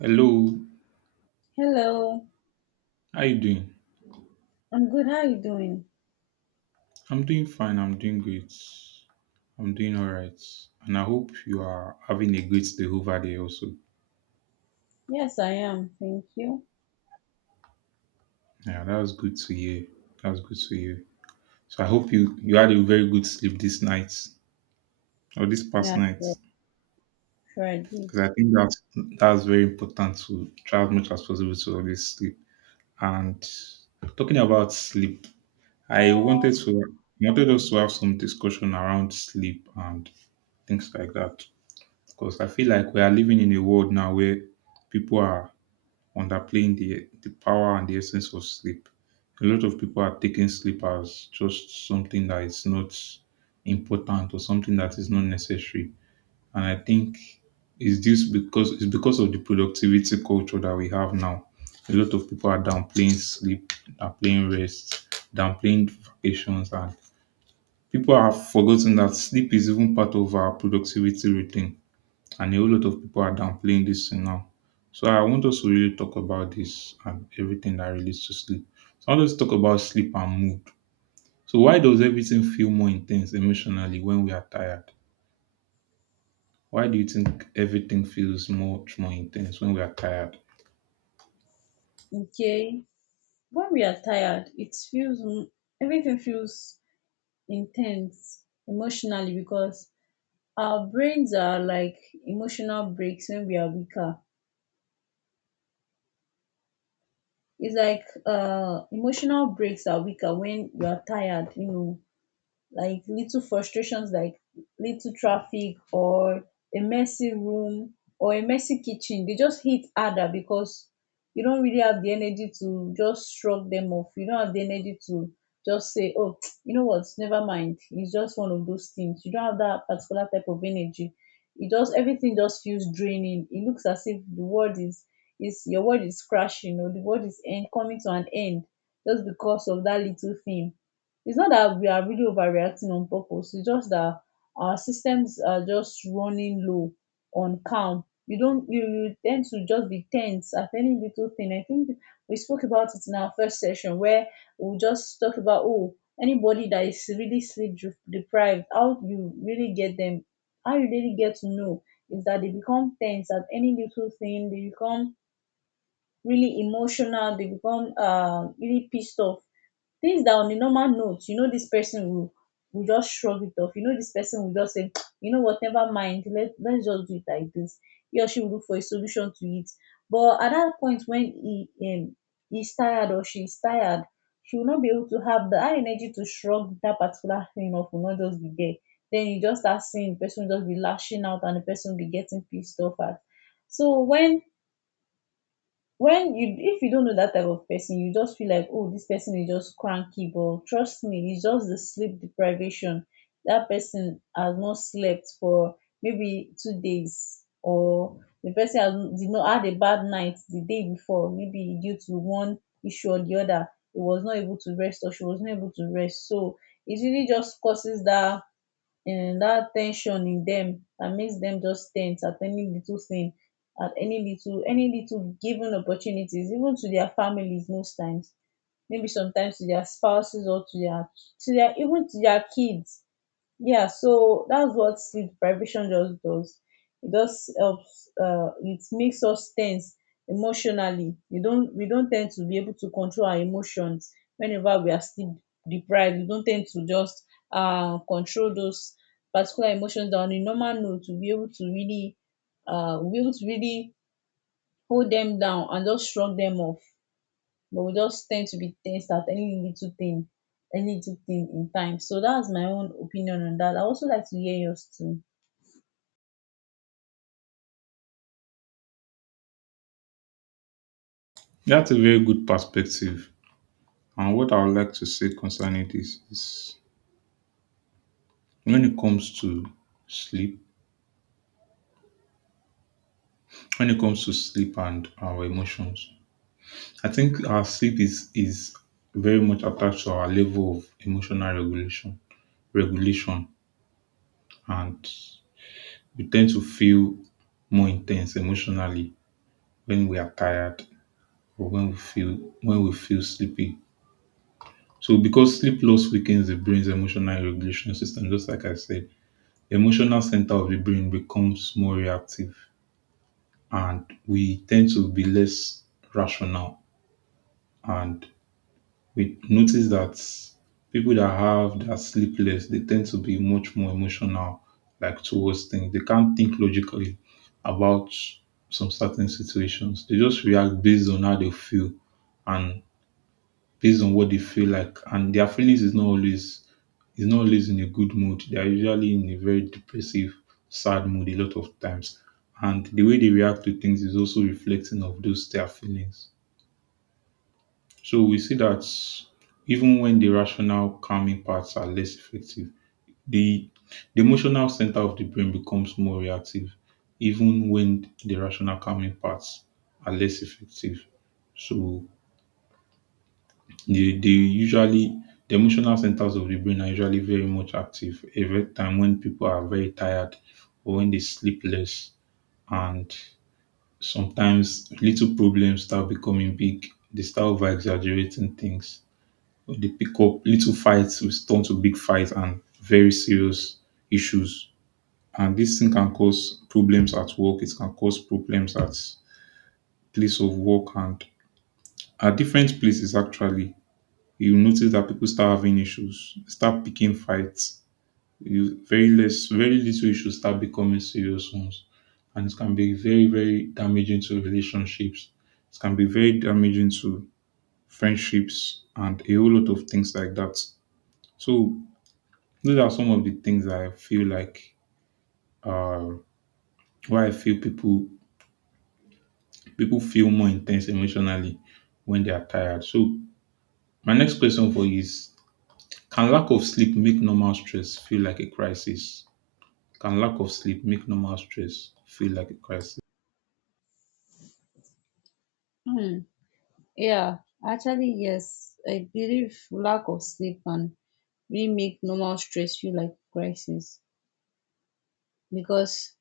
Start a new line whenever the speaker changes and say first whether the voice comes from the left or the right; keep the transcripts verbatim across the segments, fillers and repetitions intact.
right: Hello,
left: Hello,
right: how you doing?
left: I'm good. How are you doing?
right: I'm doing fine. I'm doing great. I'm doing all right, and I hope you are having a great day over there also.
left: Yes, I am. Thank you.
right: Yeah, that was good to hear. That was good to hear. So I hope you you had a very good sleep this night or this past
left: Yeah,
right: night,
left: sure, sure I did.
right: because I think that's that's very important to try as much as possible to always sleep. And talking about sleep, I wanted to I wanted us to have some discussion around sleep and things like that. Because I feel like we are living in a world now where people are underplaying the the power and the essence of sleep. A lot of people are taking sleep as just something that is not important or something that is not necessary. And I think it's this because it's because of the productivity culture that we have now. A lot of people are downplaying sleep, downplaying rest, downplaying vacations, and people have forgotten that sleep is even part of our productivity routine, and a whole lot of people are downplaying this thing now. So I want us to really talk about this and everything that relates to sleep. So I want us to talk about sleep and mood. So why does everything feel more intense emotionally when we are tired? Why do you think everything feels much more intense when we are tired?
left: Okay. When we are tired, it feels m- everything feels intense emotionally because our brains are like emotional breaks when we are weaker. It's like uh emotional breaks are weaker when you are tired, you know Like little frustrations, like little traffic or a messy room or a messy kitchen, they just hit harder because you don't really have the energy to just shrug them off. You don't have the energy to just say, oh, you know what, never mind, it's just one of those things. You don't have that particular type of energy. It just Everything just feels draining. It looks as if the world is is your world is crashing, or the world is end, coming to an end just because of that little thing. It's not that we are really overreacting on purpose. It's just that our systems are just running low on calm. You don't you you tend to just be tense at any little thing. I think we spoke about it in our first session where we just talk about, oh, anybody that is really sleep dri- deprived, how you really get them how you really get to know is that they become tense at any little thing. They become really emotional. They become uh, really pissed off. Things that on a normal note, you know, this person will will just shrug it off. You know, this person will just say, you know what, never mind. Let let's just do it like this. He or she will look for a solution to it. But at that point when he um he's tired or she's tired, she will not be able to have the high energy to shrug that particular thing off, will not just be there. Then you just start seeing the person just be lashing out and the person be getting pissed off at. So when when you if you don't know that type of person, you just feel like, oh, this person is just cranky, but trust me, it's just the sleep deprivation. That person has not slept for maybe two days, or the person has did not had a bad night the day before, maybe due to one issue or the other. He was not able to rest, or she was not able to rest. So it really just causes that um that ten sion in them that makes them just tense at any little thing, at any little any little given opportunities, even to their families most times, maybe sometimes to their spouses, or to their to their even to their kids. Yeah, so that's what sleep deprivation just does. It just helps uh it makes us tense emotionally. You don't we don't tend to be able to control our emotions whenever we are sleep deprived. We don't tend to just uh control those particular emotions that on a normal note to be able to really uh we'll be able to really hold them down and just shrug them off. But we just tend to be tensed at any little thing any little thing in time. So that's my own opinion on that. I also like to hear yours too.
right: That's a very good perspective. And what I would like to say concerning this is, when it comes to sleep, when it comes to sleep and our emotions, I think our sleep is is very much attached to our level of emotional regulation regulation, and we tend to feel more intense emotionally when we are tired or when we feel when we feel sleepy. So because sleep loss weakens the brain's emotional regulation system, just like I said, the emotional center of the brain becomes more reactive, and we tend to be less rational, and we notice that people that have that sleep less, they tend to be much more emotional, like towards things. They can't think logically about some certain situations. They just react based on how they feel and based on what they feel like. And their feelings is not always is not always in a good mood. They are usually in a very depressive, sad mood a lot of times. And the way they react to things is also reflecting of those their feelings. So we see that even when the rational calming parts are less effective, the, the emotional center of the brain becomes more reactive, even when the rational calming parts are less effective. So they, they usually, the emotional centers of the brain are usually very much active every time when people are very tired or when they sleep less, and sometimes little problems start becoming big. They start over exaggerating things, they pick up little fights will turn to big fights and very serious issues. And this thing can cause problems at work. It can cause problems at place of work and at different places. Actually, you notice that people start having issues, start picking fights. You, very less, very little issues start becoming serious ones, and it can be very, very damaging to relationships. It can be very damaging to friendships and a whole lot of things like that. So those are some of the things I feel like why I feel people people feel more intense emotionally when they are tired. So my next question for you is: can lack of sleep make normal stress feel like a crisis? Can lack of sleep make normal stress feel like a crisis?
left: Hmm. Yeah, actually, yes. I believe lack of sleep can really make normal stress feel like crisis because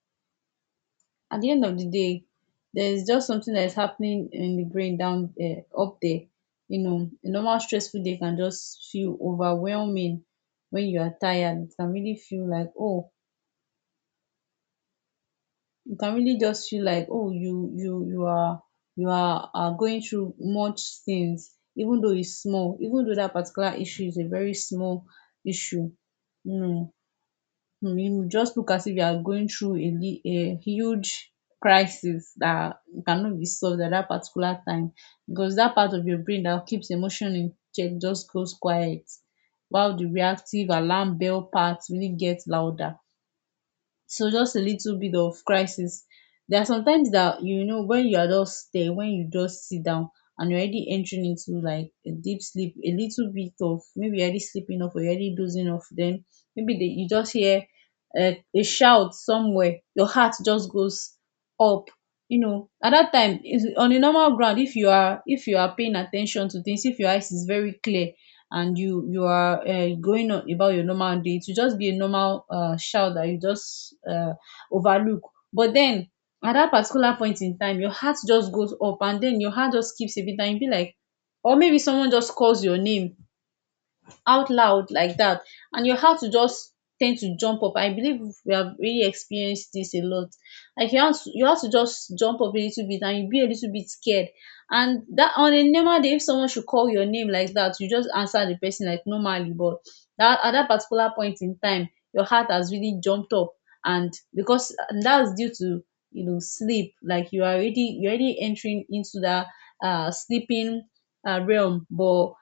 left: at the end of the day, there is just something that is happening in the brain down there, up there. You know, a normal stressful day can just feel overwhelming when you are tired. It can really feel like, oh, you can really just feel like, oh, you you you are you are are going through much things, even though it's small, even though that particular issue is a very small issue um you just look as if you are going through a li a huge crisis that cannot be solved at that particular time because that part of your brain that keeps emotion in check just goes quiet while the reactive alarm bell part really gets louder. So just a little bit of crisis. There are sometimes that, you know, when you are just there, when you just sit down and you're already entering into like a deep sleep, a little bit of, maybe you're already sleeping off or you're already dozing off, then maybe they, you just hear a, a shout somewhere, your heart just goes up. You know, at that time, is- on a normal ground, if you are if you are paying attention to things, if your eyes is very clear, and you you are uh, going on about your normal day to just be a normal uh, child that you just uh, overlook. But then at that particular point in time, your heart just goes up, and then your heart just keeps a bit. And you be like, or maybe someone just calls your name out loud like that, and your heart will just tend to jump up. I believe we have really experienced this a lot. Like you have to, you have to just jump up a little bit, and you be a little bit scared. And that, on a normal day, if someone should call your name like that, you just answer the person like normally. But that at that particular point in time, your heart has really jumped up, and because and that's due to, you know sleep. Like you are already you are already entering into that uh sleeping uh, realm, but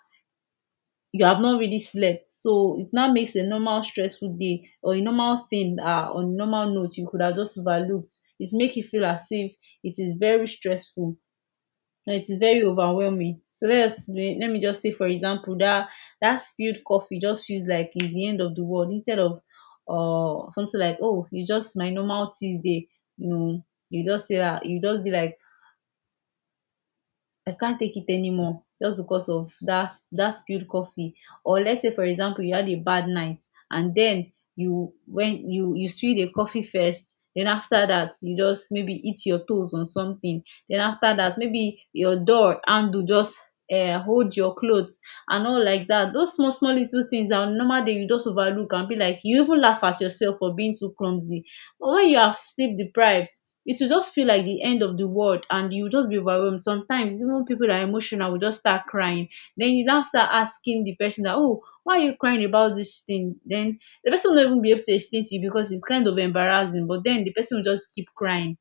left: you have not really slept. So it now makes a normal stressful day, or a normal thing, ah on normal note you could have just overlooked, it make you feel as if it is very stressful and it is very overwhelming. So let us let me just say, for example, that that spilled coffee just feels like it's the end of the world instead of uh something like, oh, it's just my normal Tuesday, you know. You just say that, you just be like, I can't take it anymore just because of that that spilled coffee. Or let's say, for example, you had a bad night, and then you when you you spill the coffee first, then after that you just maybe eat your toes on something, then after that maybe your door handle just uh hold your clothes and all like that. Those small small little things that on normal day you just overlook, and be like, you even laugh at yourself for being too clumsy. But when you are sleep deprived, it will just feel like the end of the world, and you will just be overwhelmed. Sometimes even people that are emotional will just start crying. Then you now start asking the person that, oh, why are you crying about this thing? Then the person will not even be able to explain to you because it's kind of embarrassing. But then the person will just keep crying,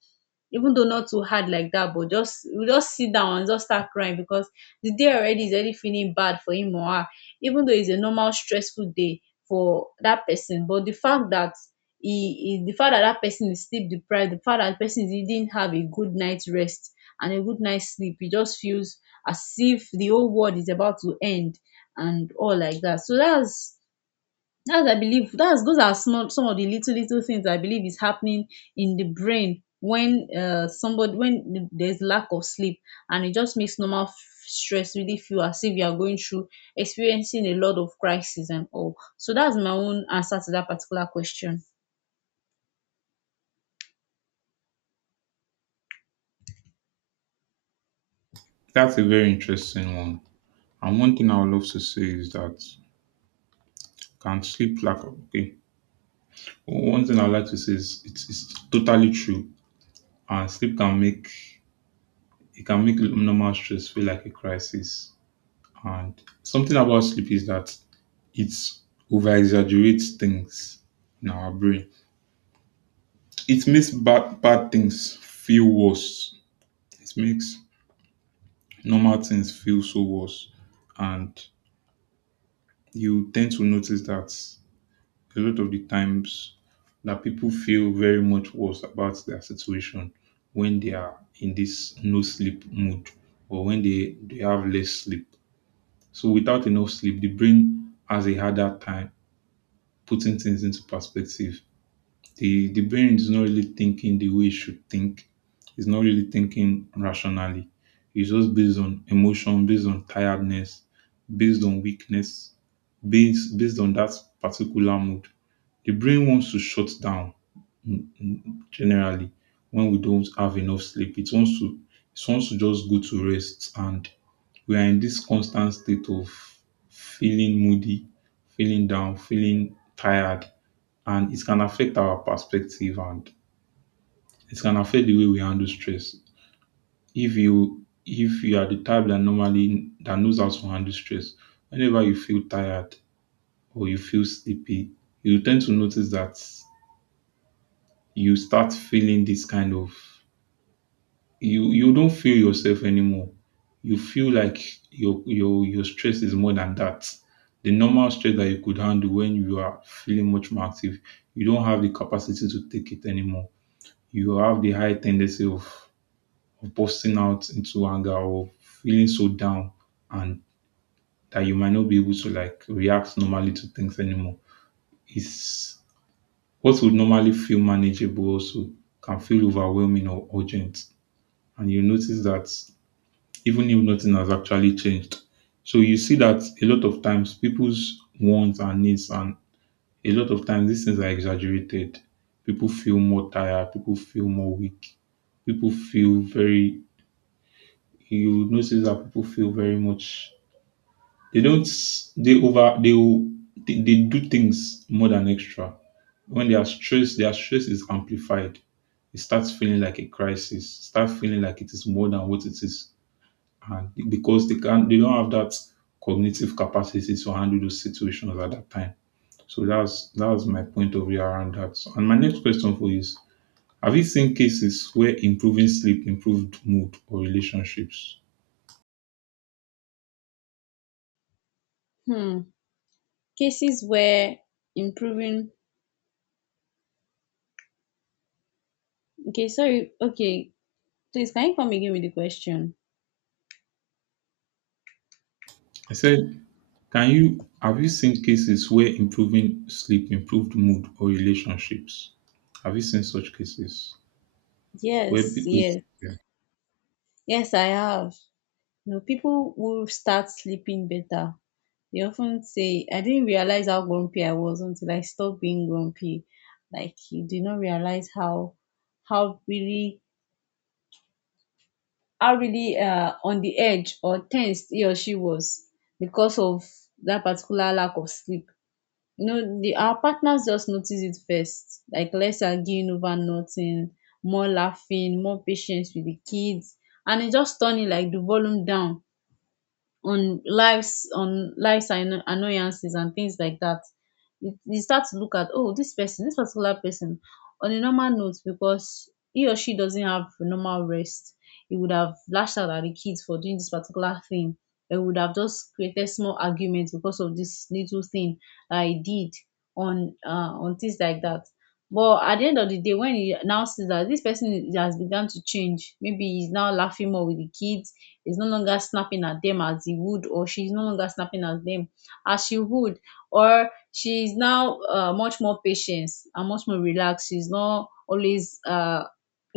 left: even though not too hard like that, but just we just sit down and just start crying because the day already is already feeling bad for him or her, even though it's a normal stressful day for that person. But the fact that he, he the fact that that person is sleep deprived, the fact that the person didn't have a good night's rest and a good night's sleep, it just feels as if the whole world is about to end and all like that. So that's that's I believe that's those are small some of the little little things I believe is happening in the brain when uh somebody when there's lack of sleep, and it just makes normal f- stress really feel as if you are going through experiencing a lot of crisis and all. So that's my own answer to that particular question.
right: That's a very interesting one. And one thing I would love to say is that can sleep lack of okay. One thing I would like to say is it's, it's totally true. And sleep can make, it can make normal stress feel like a crisis. And something about sleep is that it over exaggerates things in our brain. It makes bad, bad things feel worse. It makes normal things feel so worse. And you tend to notice that a lot of the times that people feel very much worse about their situation when they are in this no sleep mood or when they, they have less sleep. So without enough sleep, the brain has a harder time putting things into perspective. The the brain is not really thinking the way it should think. It's not really thinking rationally. It's just based on emotion, based on tiredness, based on weakness, based based on that particular mood. The brain wants to shut down, mm, mm, generally, when we don't have enough sleep. It wants to, it wants to just go to rest, and we are in this constant state of feeling moody, feeling down, feeling tired, and it can affect our perspective and it can affect the way we handle stress. If you if you are the type that normally that knows how to handle stress, whenever you feel tired or you feel sleepy, you tend to notice that you start feeling this kind of, you you don't feel yourself anymore. You feel like your your your stress is more than that. The normal stress that you could handle when you are feeling much more active, you don't have the capacity to take it anymore. You have the high tendency of, of busting out into anger or feeling so down, and that you might not be able to like react normally to things anymore. It's what would normally feel manageable also can feel overwhelming or urgent. And you notice that, even if nothing has actually changed. So you see that a lot of times people's wants and needs, and a lot of times these things are exaggerated. People feel more tired, people feel more weak, people feel very, you notice that people feel very much, they don't they over they will- they, they do things more than extra. When they are stressed, their stress is amplified. It starts feeling like a crisis. Start feeling like it is more than what it is, and because they can not they don't have that cognitive capacity to handle those situations at that time. So that's that's my point of view around that. And my next question for you is: have you seen cases where improving sleep improved mood or relationships?
left: Hmm. Cases where improving. Okay, sorry. Okay, please, can you come again with the question?
right: I said, can you, have you seen cases where improving sleep improved mood or relationships? Have you seen such cases where
left: Yes,
right: people?
left: yes,
right: Yeah.
left: yes. I have. You know, people who start sleeping better, they often say, I didn't realize how grumpy I was until I stopped being grumpy. Like you did not realize how how really how really uh, on the edge or tensed he or she was because of that particular lack of sleep. You know, the our partners just notice it first. Like less arguing over nothing, more laughing, more patience with the kids, and it just turning like the volume down on lives on lives and annoyances and things like that. You, you start to look at, oh, this person this particular person on a normal note, because he or she doesn't have normal rest, he would have lashed out at the kids for doing this particular thing. They would have just created small arguments because of this little thing that he did, on uh, on things like that. But at the end of the day, when he now sees that this person is- has begun to change, maybe he's now laughing more with the kids, is no longer snapping at them as he would, or she's no longer snapping at them as she would, or she is now uh, much more patient and much more relaxed. She's not always uh,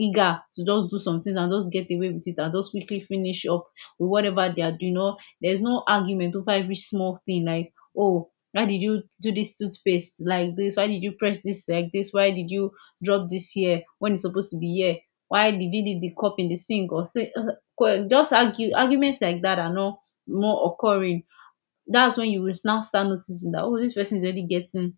left: eager to just do something and just get away with it and just quickly finish up with whatever they are doing. Or there's no argument over every small thing like, oh, why did you do this toothpaste like this? Why did you press this like this? Why did you drop this here when it's supposed to be here? Why did you leave the cup in the sink? Or say, just argue, arguments like that are not more occurring. That's when you will now start noticing that, oh, this person is already getting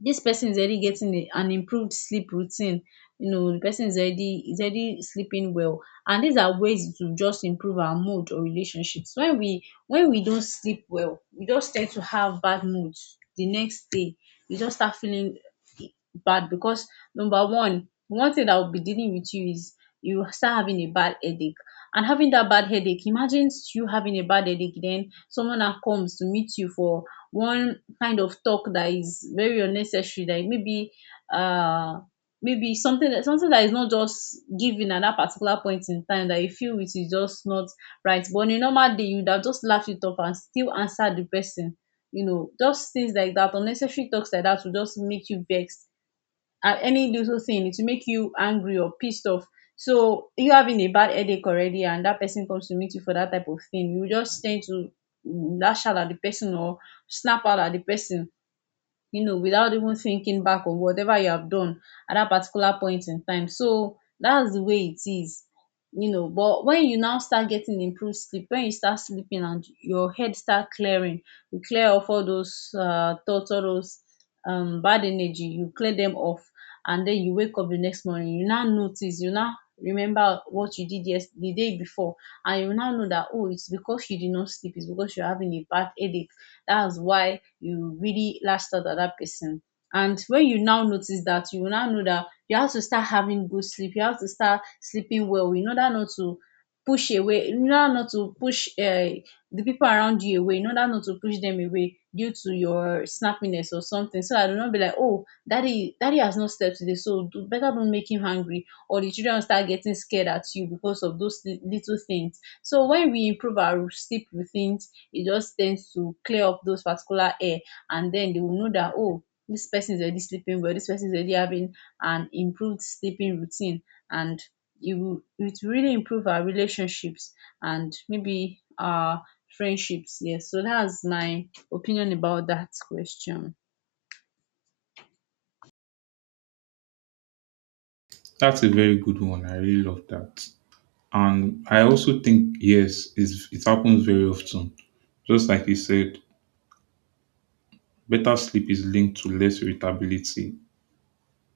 left: this person is already getting a, an improved sleep routine. You know, the person is already is already sleeping well. And these are ways to just improve our mood or relationships. When we when we don't sleep well, we just tend to have bad moods the next day. You just start feeling, eh, bad, because number one, one thing that will be dealing with you is you start having a bad headache. And having that bad headache, imagine you having a bad headache, then someone that comes to meet you for one kind of talk that is very unnecessary, that maybe, uh maybe something that something that is not just given at that particular point in time, that you feel it is just not right, but on a normal day you would have just laughed it off and still answered the person. You know, just things like that, unnecessary talks like that will just make you vexed at any little thing, it will make you angry or pissed off. So you having a bad headache already, and that person comes to meet you for that type of thing, you just tend to lash out at the person or snap out at the person, you know, without even thinking back on whatever you have done at that particular point in time. So that's the way it is, you know. But when you now start getting improved sleep, when you start sleeping and your head start clearing, you clear off all those uh, thoughts, all those um, bad energy, you clear them off. And then you wake up the next morning, you now notice, you now remember what you did yes the day before, and you now know that, oh, it's because you did not sleep, it's because you're having a bad headache, that's why you really lashed out at that person. And when you now notice that, you will now know that you have to start having good sleep. You have to start sleeping well in order not to push away, in order not to push uh, the people around you away, in order not to push them away due to your snappiness or something. So I do not be like, oh, daddy, daddy has not slept today, so do, better don't make him hungry. Or the children will start getting scared at you because of those li- little things. So when we improve our sleep routines, it just tends to clear up those particular air, and then they will know that, oh, this person is already sleeping well, this person is already having an improved sleeping routine. And it will, it will really improve our relationships and maybe our friendships, yes. So that's my opinion about that question.
right: That's a very good one. I really love that. And I also think yes, it's, it happens very often. Just like you said, better sleep is linked to less irritability.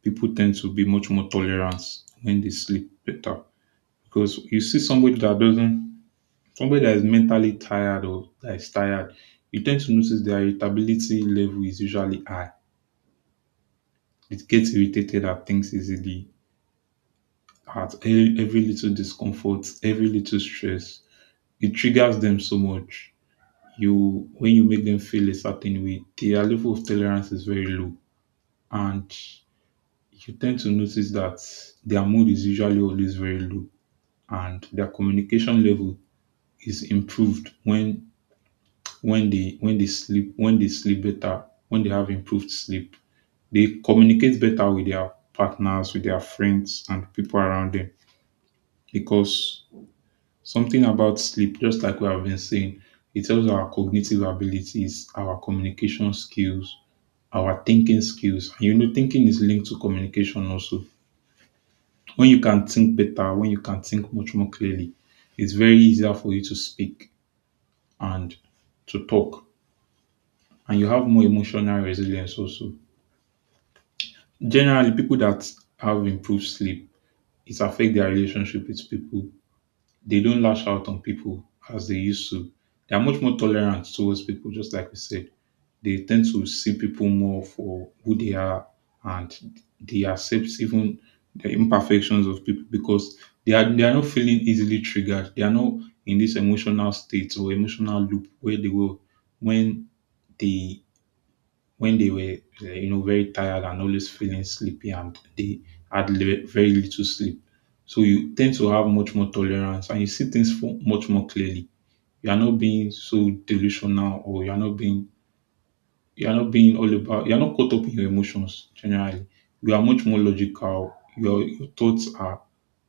right: People tend to be much more tolerant when they sleep better, because you see somebody that doesn't somebody that is mentally tired or that is tired, you tend to notice their irritability level is usually high. It gets irritated at things easily, at e- every little discomfort, every little stress. It triggers them so much. You when you make them feel a certain way, their level of tolerance is very low. And you tend to notice that their mood is usually always very low, and their communication level is improved when when they when they sleep when they sleep better, when they have improved sleep, they communicate better with their partners, with their friends and people around them. Because something about sleep, just like we have been saying, it helps our cognitive abilities, our communication skills, our thinking skills. And you know, thinking is linked to communication also. When you can think better, when you can think much more clearly, it's very easier for you to speak and to talk. And you have more emotional resilience also. Generally, people that have improved sleep, it affect their relationship with people. They don't lash out on people as they used to. They are much more tolerant towards people, just like we said. They tend to see people more for who they are, and they accept even the imperfections of people because they are they are not feeling easily triggered. They are not in this emotional state or emotional loop where they were when they when they were, uh, you know, very tired and always feeling sleepy, and they had le- very little sleep. So you tend to have much more tolerance, and you see things for much more clearly. You are not being so delusional, or you are not being you are not being all about. You are not caught up in your emotions generally. You are much more logical. Your your thoughts are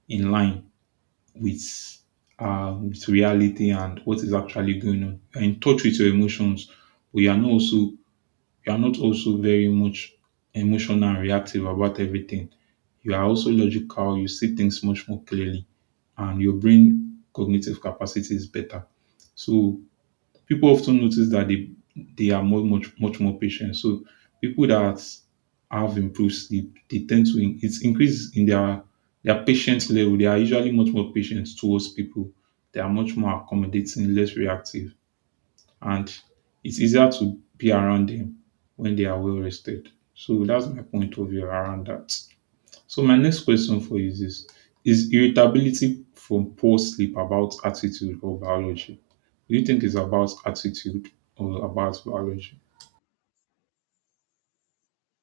right: in line with uh, with reality and what is actually going on. You are in touch with your emotions, but you are not also you are not also very much emotional and reactive about everything. You are also logical, you see things much more clearly, and your brain cognitive capacity is better. So people often notice that they they are more much much more patient. So people that have improved sleep, they tend to in- it's increase in their their patience level. They are usually much more patient towards people. They are much more accommodating, less reactive, and it's easier to be around them when they are well rested. So that's my point of view around that. So my next question for you is this is irritability from poor sleep about attitude or biology? Do you think it's about attitude or about biology?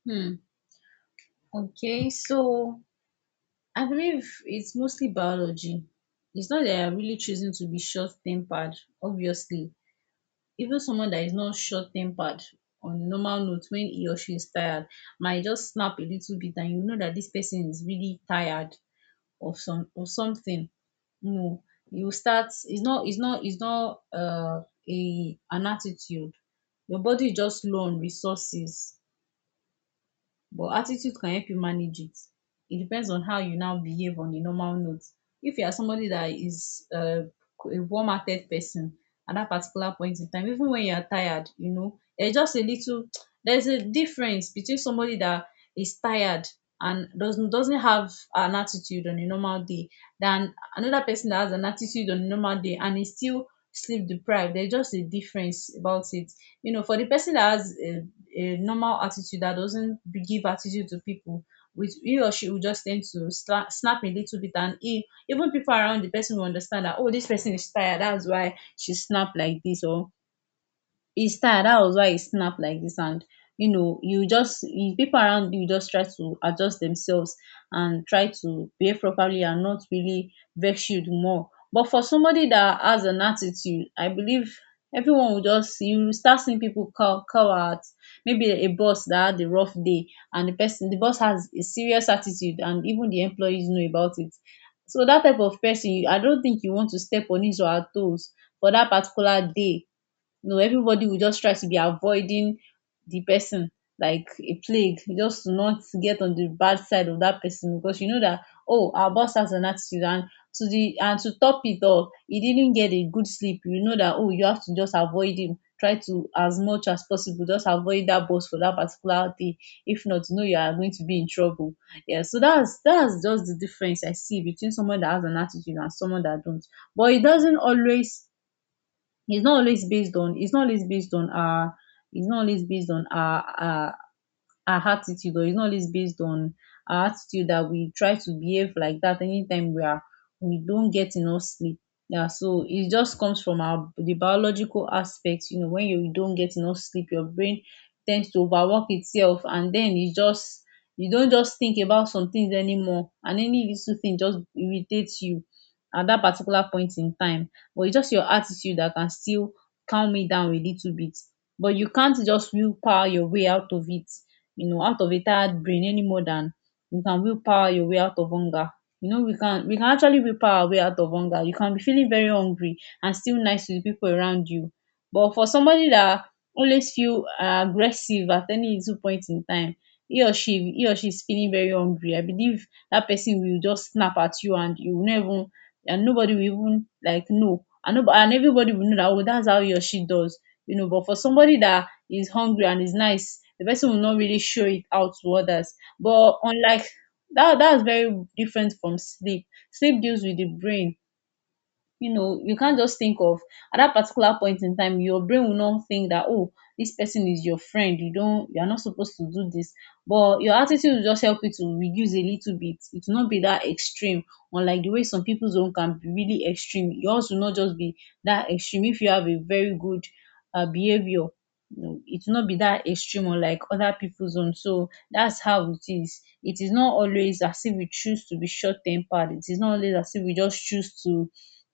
left: Hmm. Okay, so I believe it's mostly biology. It's not that you're really choosing to be short tempered, obviously. Even someone that is not short tempered on normal notes, when he or she is tired, might just snap a little bit, and you know that this person is really tired of some of something, you know. You start it's not it's not it's not uh a, an attitude. Your body is just low on resources, but attitude can help you manage it. It depends on how you now behave on a normal note. If you are somebody that is uh, a warm hearted person, at that particular point in time, even when you are tired, you know, there's just a little, there's a difference between somebody that is tired and doesn't doesn't have an attitude on a normal day, than another person that has an attitude on a normal day and is still sleep deprived. There's just a difference about it. You know, for the person that has a a normal attitude, that doesn't give attitude to people, with he or she, will just tend to sla- snap a little bit, and he, even people around the person will understand that, oh, this person is tired, that's why she snapped like this, or his style, that was why he snapped like this. And you know, you just you- people around you just try to adjust themselves and try to behave properly and not really vex you the more. But for somebody that has an attitude, I believe everyone will just, you will start seeing people call call out, maybe a boss that had a rough day, and the person the boss has a serious attitude, and even the employees know about it. So that type of person, you- I don't think you want to step on his or her toes for that particular day. No, everybody will just try to be avoiding the person like a plague, just to not get on the bad side of that person, because you know that, oh, our boss has an attitude, and to the, and to top it off, he didn't get a good sleep. You know that, oh, you have to just avoid him. Try to as much as possible just avoid that boss for that particular day. If not, you know you are going to be in trouble. Yeah, so that's that's just the difference I see between someone that has an attitude and someone that don't. But it doesn't always, it's not always based on it's not always based on our it's not always based on our our our attitude, or it's not always based on our attitude, that we try to behave like that anytime we are we don't get enough sleep. Yeah, so it just comes from our the biological aspect. You know, when you don't get enough sleep, your brain tends to overwork itself, and then you just you don't just think about some things anymore, and any little thing just irritates you at that particular point in time. But it's just your attitude that can still calm me down a little bit. But you can't just willpower your way out of it, you know, out of a tired brain, any more than you can will power your way out of hunger. You know, we can we can actually will power our way out of hunger. You can be feeling very hungry and still nice to the people around you. But for somebody that always feel uh, aggressive at any little point in time, he or she he or she is feeling very hungry, I believe that person will just snap at you, and you will not even, and nobody will even like know and, nobody, and everybody will know that, oh, that's how he or she does, you know. But for somebody that is hungry and is nice, the person will not really show it out to others. But unlike that, that's very different from sleep. Sleep deals with the brain. You know, you can't just think of, at that particular point in time your brain will not think that, oh, this person is your friend, you don't, you're not supposed to do this. But your attitude will just help you to reduce a little bit. It will not be that extreme unlike the way some people's own can be really extreme. Yours will not just be that extreme if you have a very good uh, behavior. You know, it will not be that extreme unlike other people's own. So that's how it is. It is not always as if we choose to be short tempered. It is not always as if we just choose to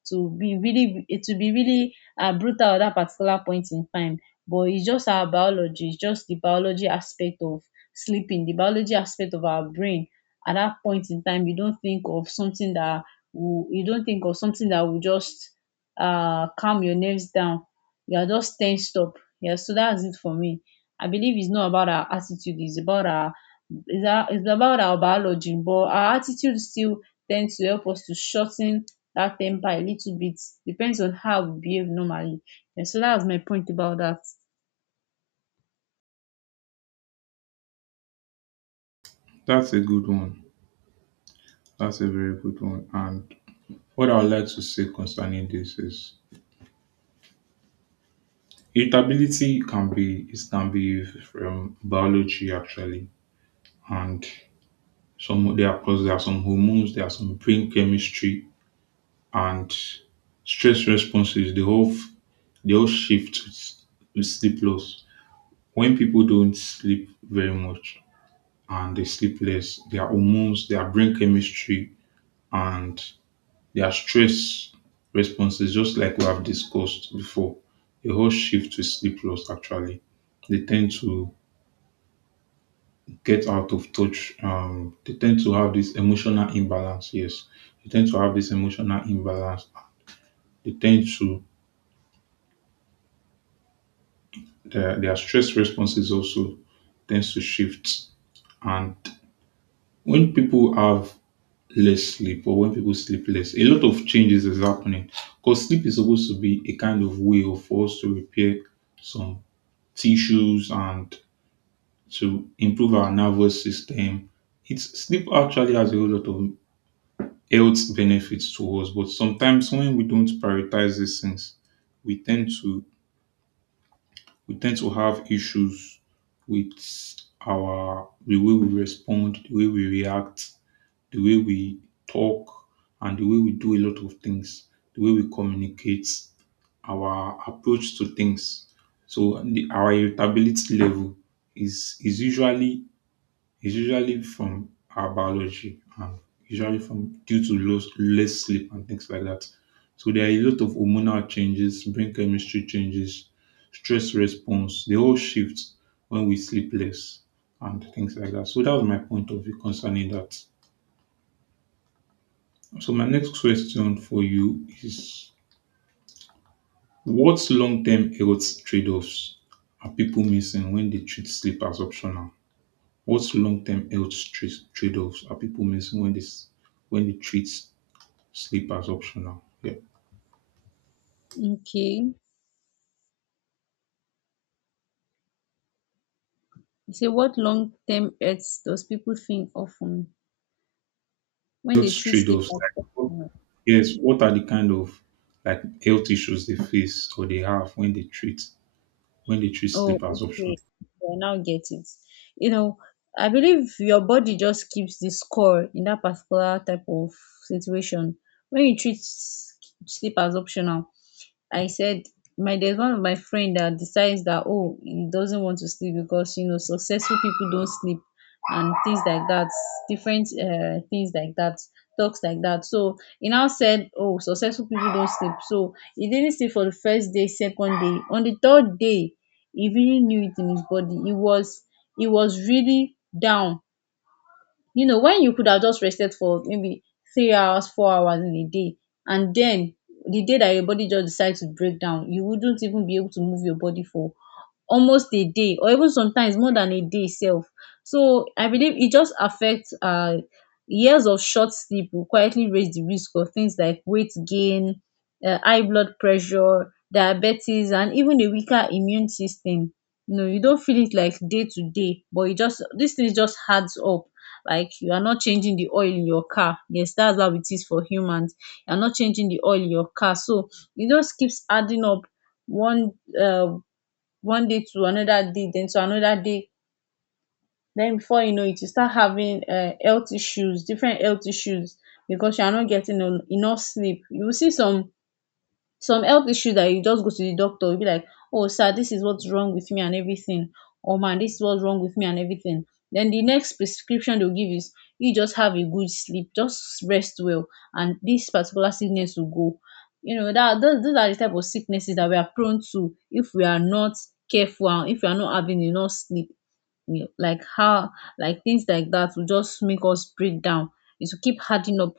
left: to be really to be really uh, brutal at that particular point in time. But it's just our biology, it's just the biology aspect of sleeping, the biology aspect of our brain. At that point in time, you don't think of something that will, you don't think of something that will just uh, calm your nerves down. You are just tensed up. Yeah, so that's it for me. I believe it's not about our attitude, it's about our it's, our, it's about our biology. But our attitude still tends to help us to shorten that ten per a little bit, depends on how we behave normally. Yeah, so that was my point about that.
right: That's a good one. That's a very good one. And what I would like to say concerning this is irritability can be it can be from biology actually. And Some there are plus there are some hormones, there are some brain chemistry and stress responses. They all f- they all shift with, s- with sleep loss. When people don't sleep very much and they sleep less, their hormones, their brain chemistry, and their stress responses, just like we have discussed before, they all shift with sleep loss. Actually, they tend to get out of touch. Um, they tend to have this emotional imbalance. Yes, they tend to have this emotional imbalance. They tend to their, their stress responses also tends to shift. And when people have less sleep or when people sleep less, a lot of changes is happening. Because sleep is supposed to be a kind of way of for us to repair some tissues and to improve our nervous system. It's sleep actually has a whole lot of health benefits to us. But sometimes when we don't prioritize these things, we tend to we tend to have issues with our the way we respond, the way we react, the way we talk, and the way we do a lot of things, the way we communicate, our approach to things. So the, our irritability level is is usually it's usually from our biology and usually from due to low, less sleep and things like that. So there are a lot of hormonal changes, brain chemistry changes, stress response. They all shift when we sleep less and things like that. So that was my point of view concerning that. So my next question for you is what long-term health trade-offs are people missing when they treat sleep as optional? What's long-term health tra- trade-offs are people missing when they s- when they treat sleep as optional? Yeah,
left: Okay. So what long term hurts does people think often when they
right: health
left: treat sleep
right: trade-offs.
left: as
right: Like, what-
left: optional?
right: yes, what are the kind of like health issues they face or they have when they treat when they treat
left: Oh,
right: sleep as optional?
left: okay. I now get it. You know, I believe your body just keeps the score in that particular type of situation. When you treat s- sleep as optional, I said my there's one of my friend that decides that oh he doesn't want to sleep because you know successful people don't sleep and things like that, different uh, things like that, talks like that. So he now said oh successful people don't sleep, so he didn't sleep for the first day, second day. On the third day he really knew it in his body. He was he was really down. You know, when you could have just rested for maybe three hours, four hours in a day, and then the day that your body just decides to break down, you wouldn't even be able to move your body for almost a day or even sometimes more than a day itself. So I believe it just affects um Years of short sleep will quietly raise the risk of things like weight gain, um high blood pressure, diabetes, and even a weaker immune system. You know, you don't feel it like day to day, but it just dis things just adds up. Like you are not changing the oil in your car. Yes, that's how it is for humans. You are not changing the oil in your car, so it just keeps adding up one uh one day to another day, then to another day. Then before you know it, you start having uh health issues, different health issues. Because you are not getting en- enough sleep, you will see some some health issue that you just go to the doctor, you be like, oh sir, this is what's wrong with me and everything, or man, this is what's wrong with me and everything. Then the next prescription they'll give is you just have a good sleep, just rest well, and this particular sickness will go. You know that those, those are the type of sicknesses that we are prone to if we are not careful and if we are not having enough sleep. You- like how, like things like that will just make us break down. It will keep adding up,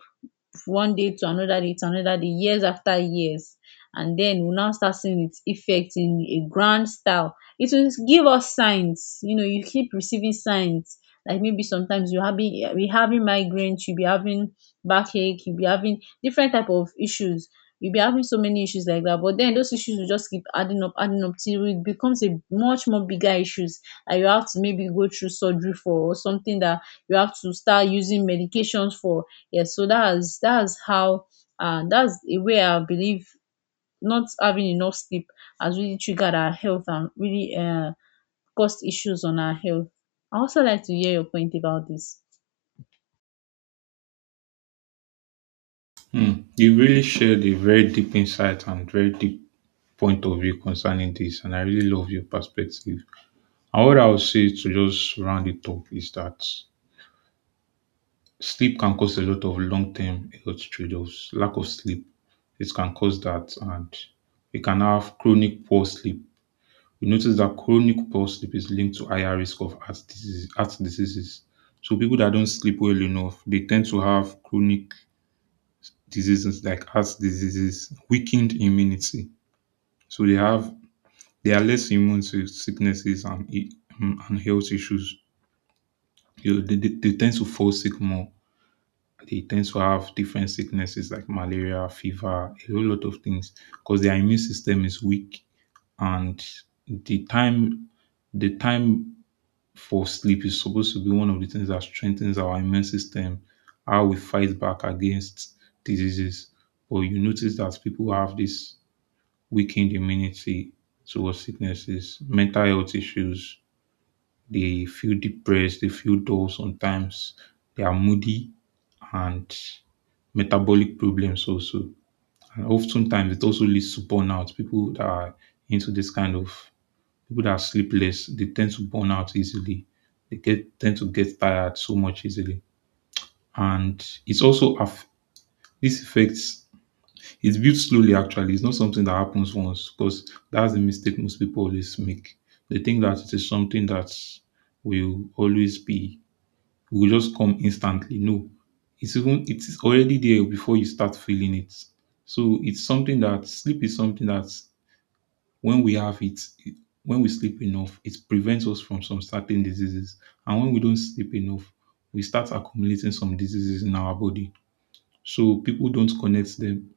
left: one day to another day to another day, years after years. And then we'll now start seeing its effect in a grand style. It will give us signs. You know, you keep receiving signs, like maybe sometimes you having you'll be having migraines, you'll be having backache, you'll be having different type of issues. You'll be having so many issues like that, but then those issues will just keep adding up, adding up, till it becomes a much more bigger issues and you have to maybe go through surgery for or something that you have to start using medications for. Yes, so that's that's how, uh, that's a way I believe not having enough sleep has really triggered our health and really uh, caused issues on our health. I also like to hear your point about this.
right: Hmm. You really shared a very deep insight and very deep point of view concerning this, and I really love your perspective. And what I would say to just round it up is that sleep can cause a lot of long term health trade offs. Lack of sleep, it can cause that, and you can have chronic poor sleep. We notice that chronic poor sleep is linked to higher risk of heart disease, heart diseases. So people that don't sleep well enough, they tend to have chronic diseases like heart diseases, weakened immunity. So they have they are less immune to sicknesses and i- um, and health issues. You know, they, they, they tend to fall sick more. They tend to have different sicknesses like malaria, fever, a whole lot of things because their immune system is weak, and the time the time for sleep is supposed to be one of the things that strengthens our immune system, how we fight back against diseases. But you notice that people have this weakened immunity towards sicknesses, mental health issues, they feel depressed, they feel dull sometimes, they are moody, and metabolic problems also. And oftentimes it also leads to burnout. People that are into this kind of people that are sleepless, they tend to burn out easily. They get tend to get tired so much easily. And it's also aff- this affects it's built slowly actually. It's not something that happens once because that's the mistake most people always make. They think that it is something that will always be will just come instantly. No, it's even it is already there before you start feeling it. So it's something that sleep is something that when we have it, it- when we sleep enough, it prevents us from some certain diseases. And when we don't sleep enough, we start accumulating some diseases in our body. So people don't connect them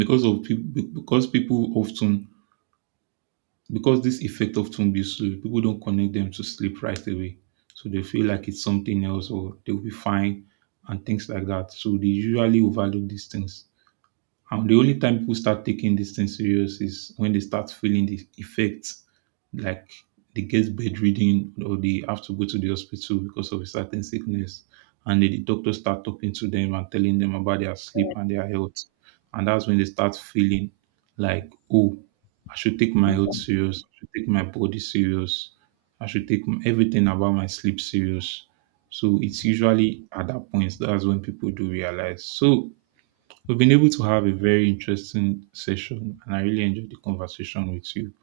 right: because of people because people often because this effect often builds slowly, people don't connect them to sleep right away. So they feel like it's something else or they'll be fine and things like that. So they usually overlook these things. And the only time people start taking this thing serious is when they start feeling the effects, like they get bedridden or they have to go to the hospital because of a certain sickness. And then the doctors start talking to them and telling them about their sleep and their health. And that's when they start feeling like, oh, I should take my health serious. I should take my body serious. I should take m- everything about my sleep serious. So it's usually at that point that's when people do realize. So we've been able to have a very interesting session, and I really enjoyed the conversation with you.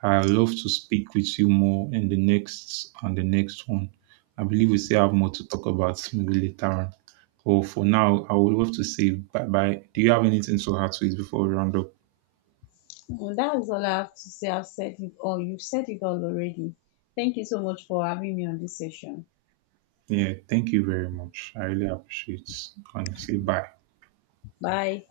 right: I love to speak with you more in the next and the next one. I believe we still have more to talk about maybe later on. But for now, I would love to say bye bye. Do you have anything to add to it before we round up?
left: Well, that's all I have to say. I've said it all. You've said it all already. Thank you so much for having me on this session.
right: Yeah, thank you very much. I really appreciate it. Honestly, bye.
left: Bye.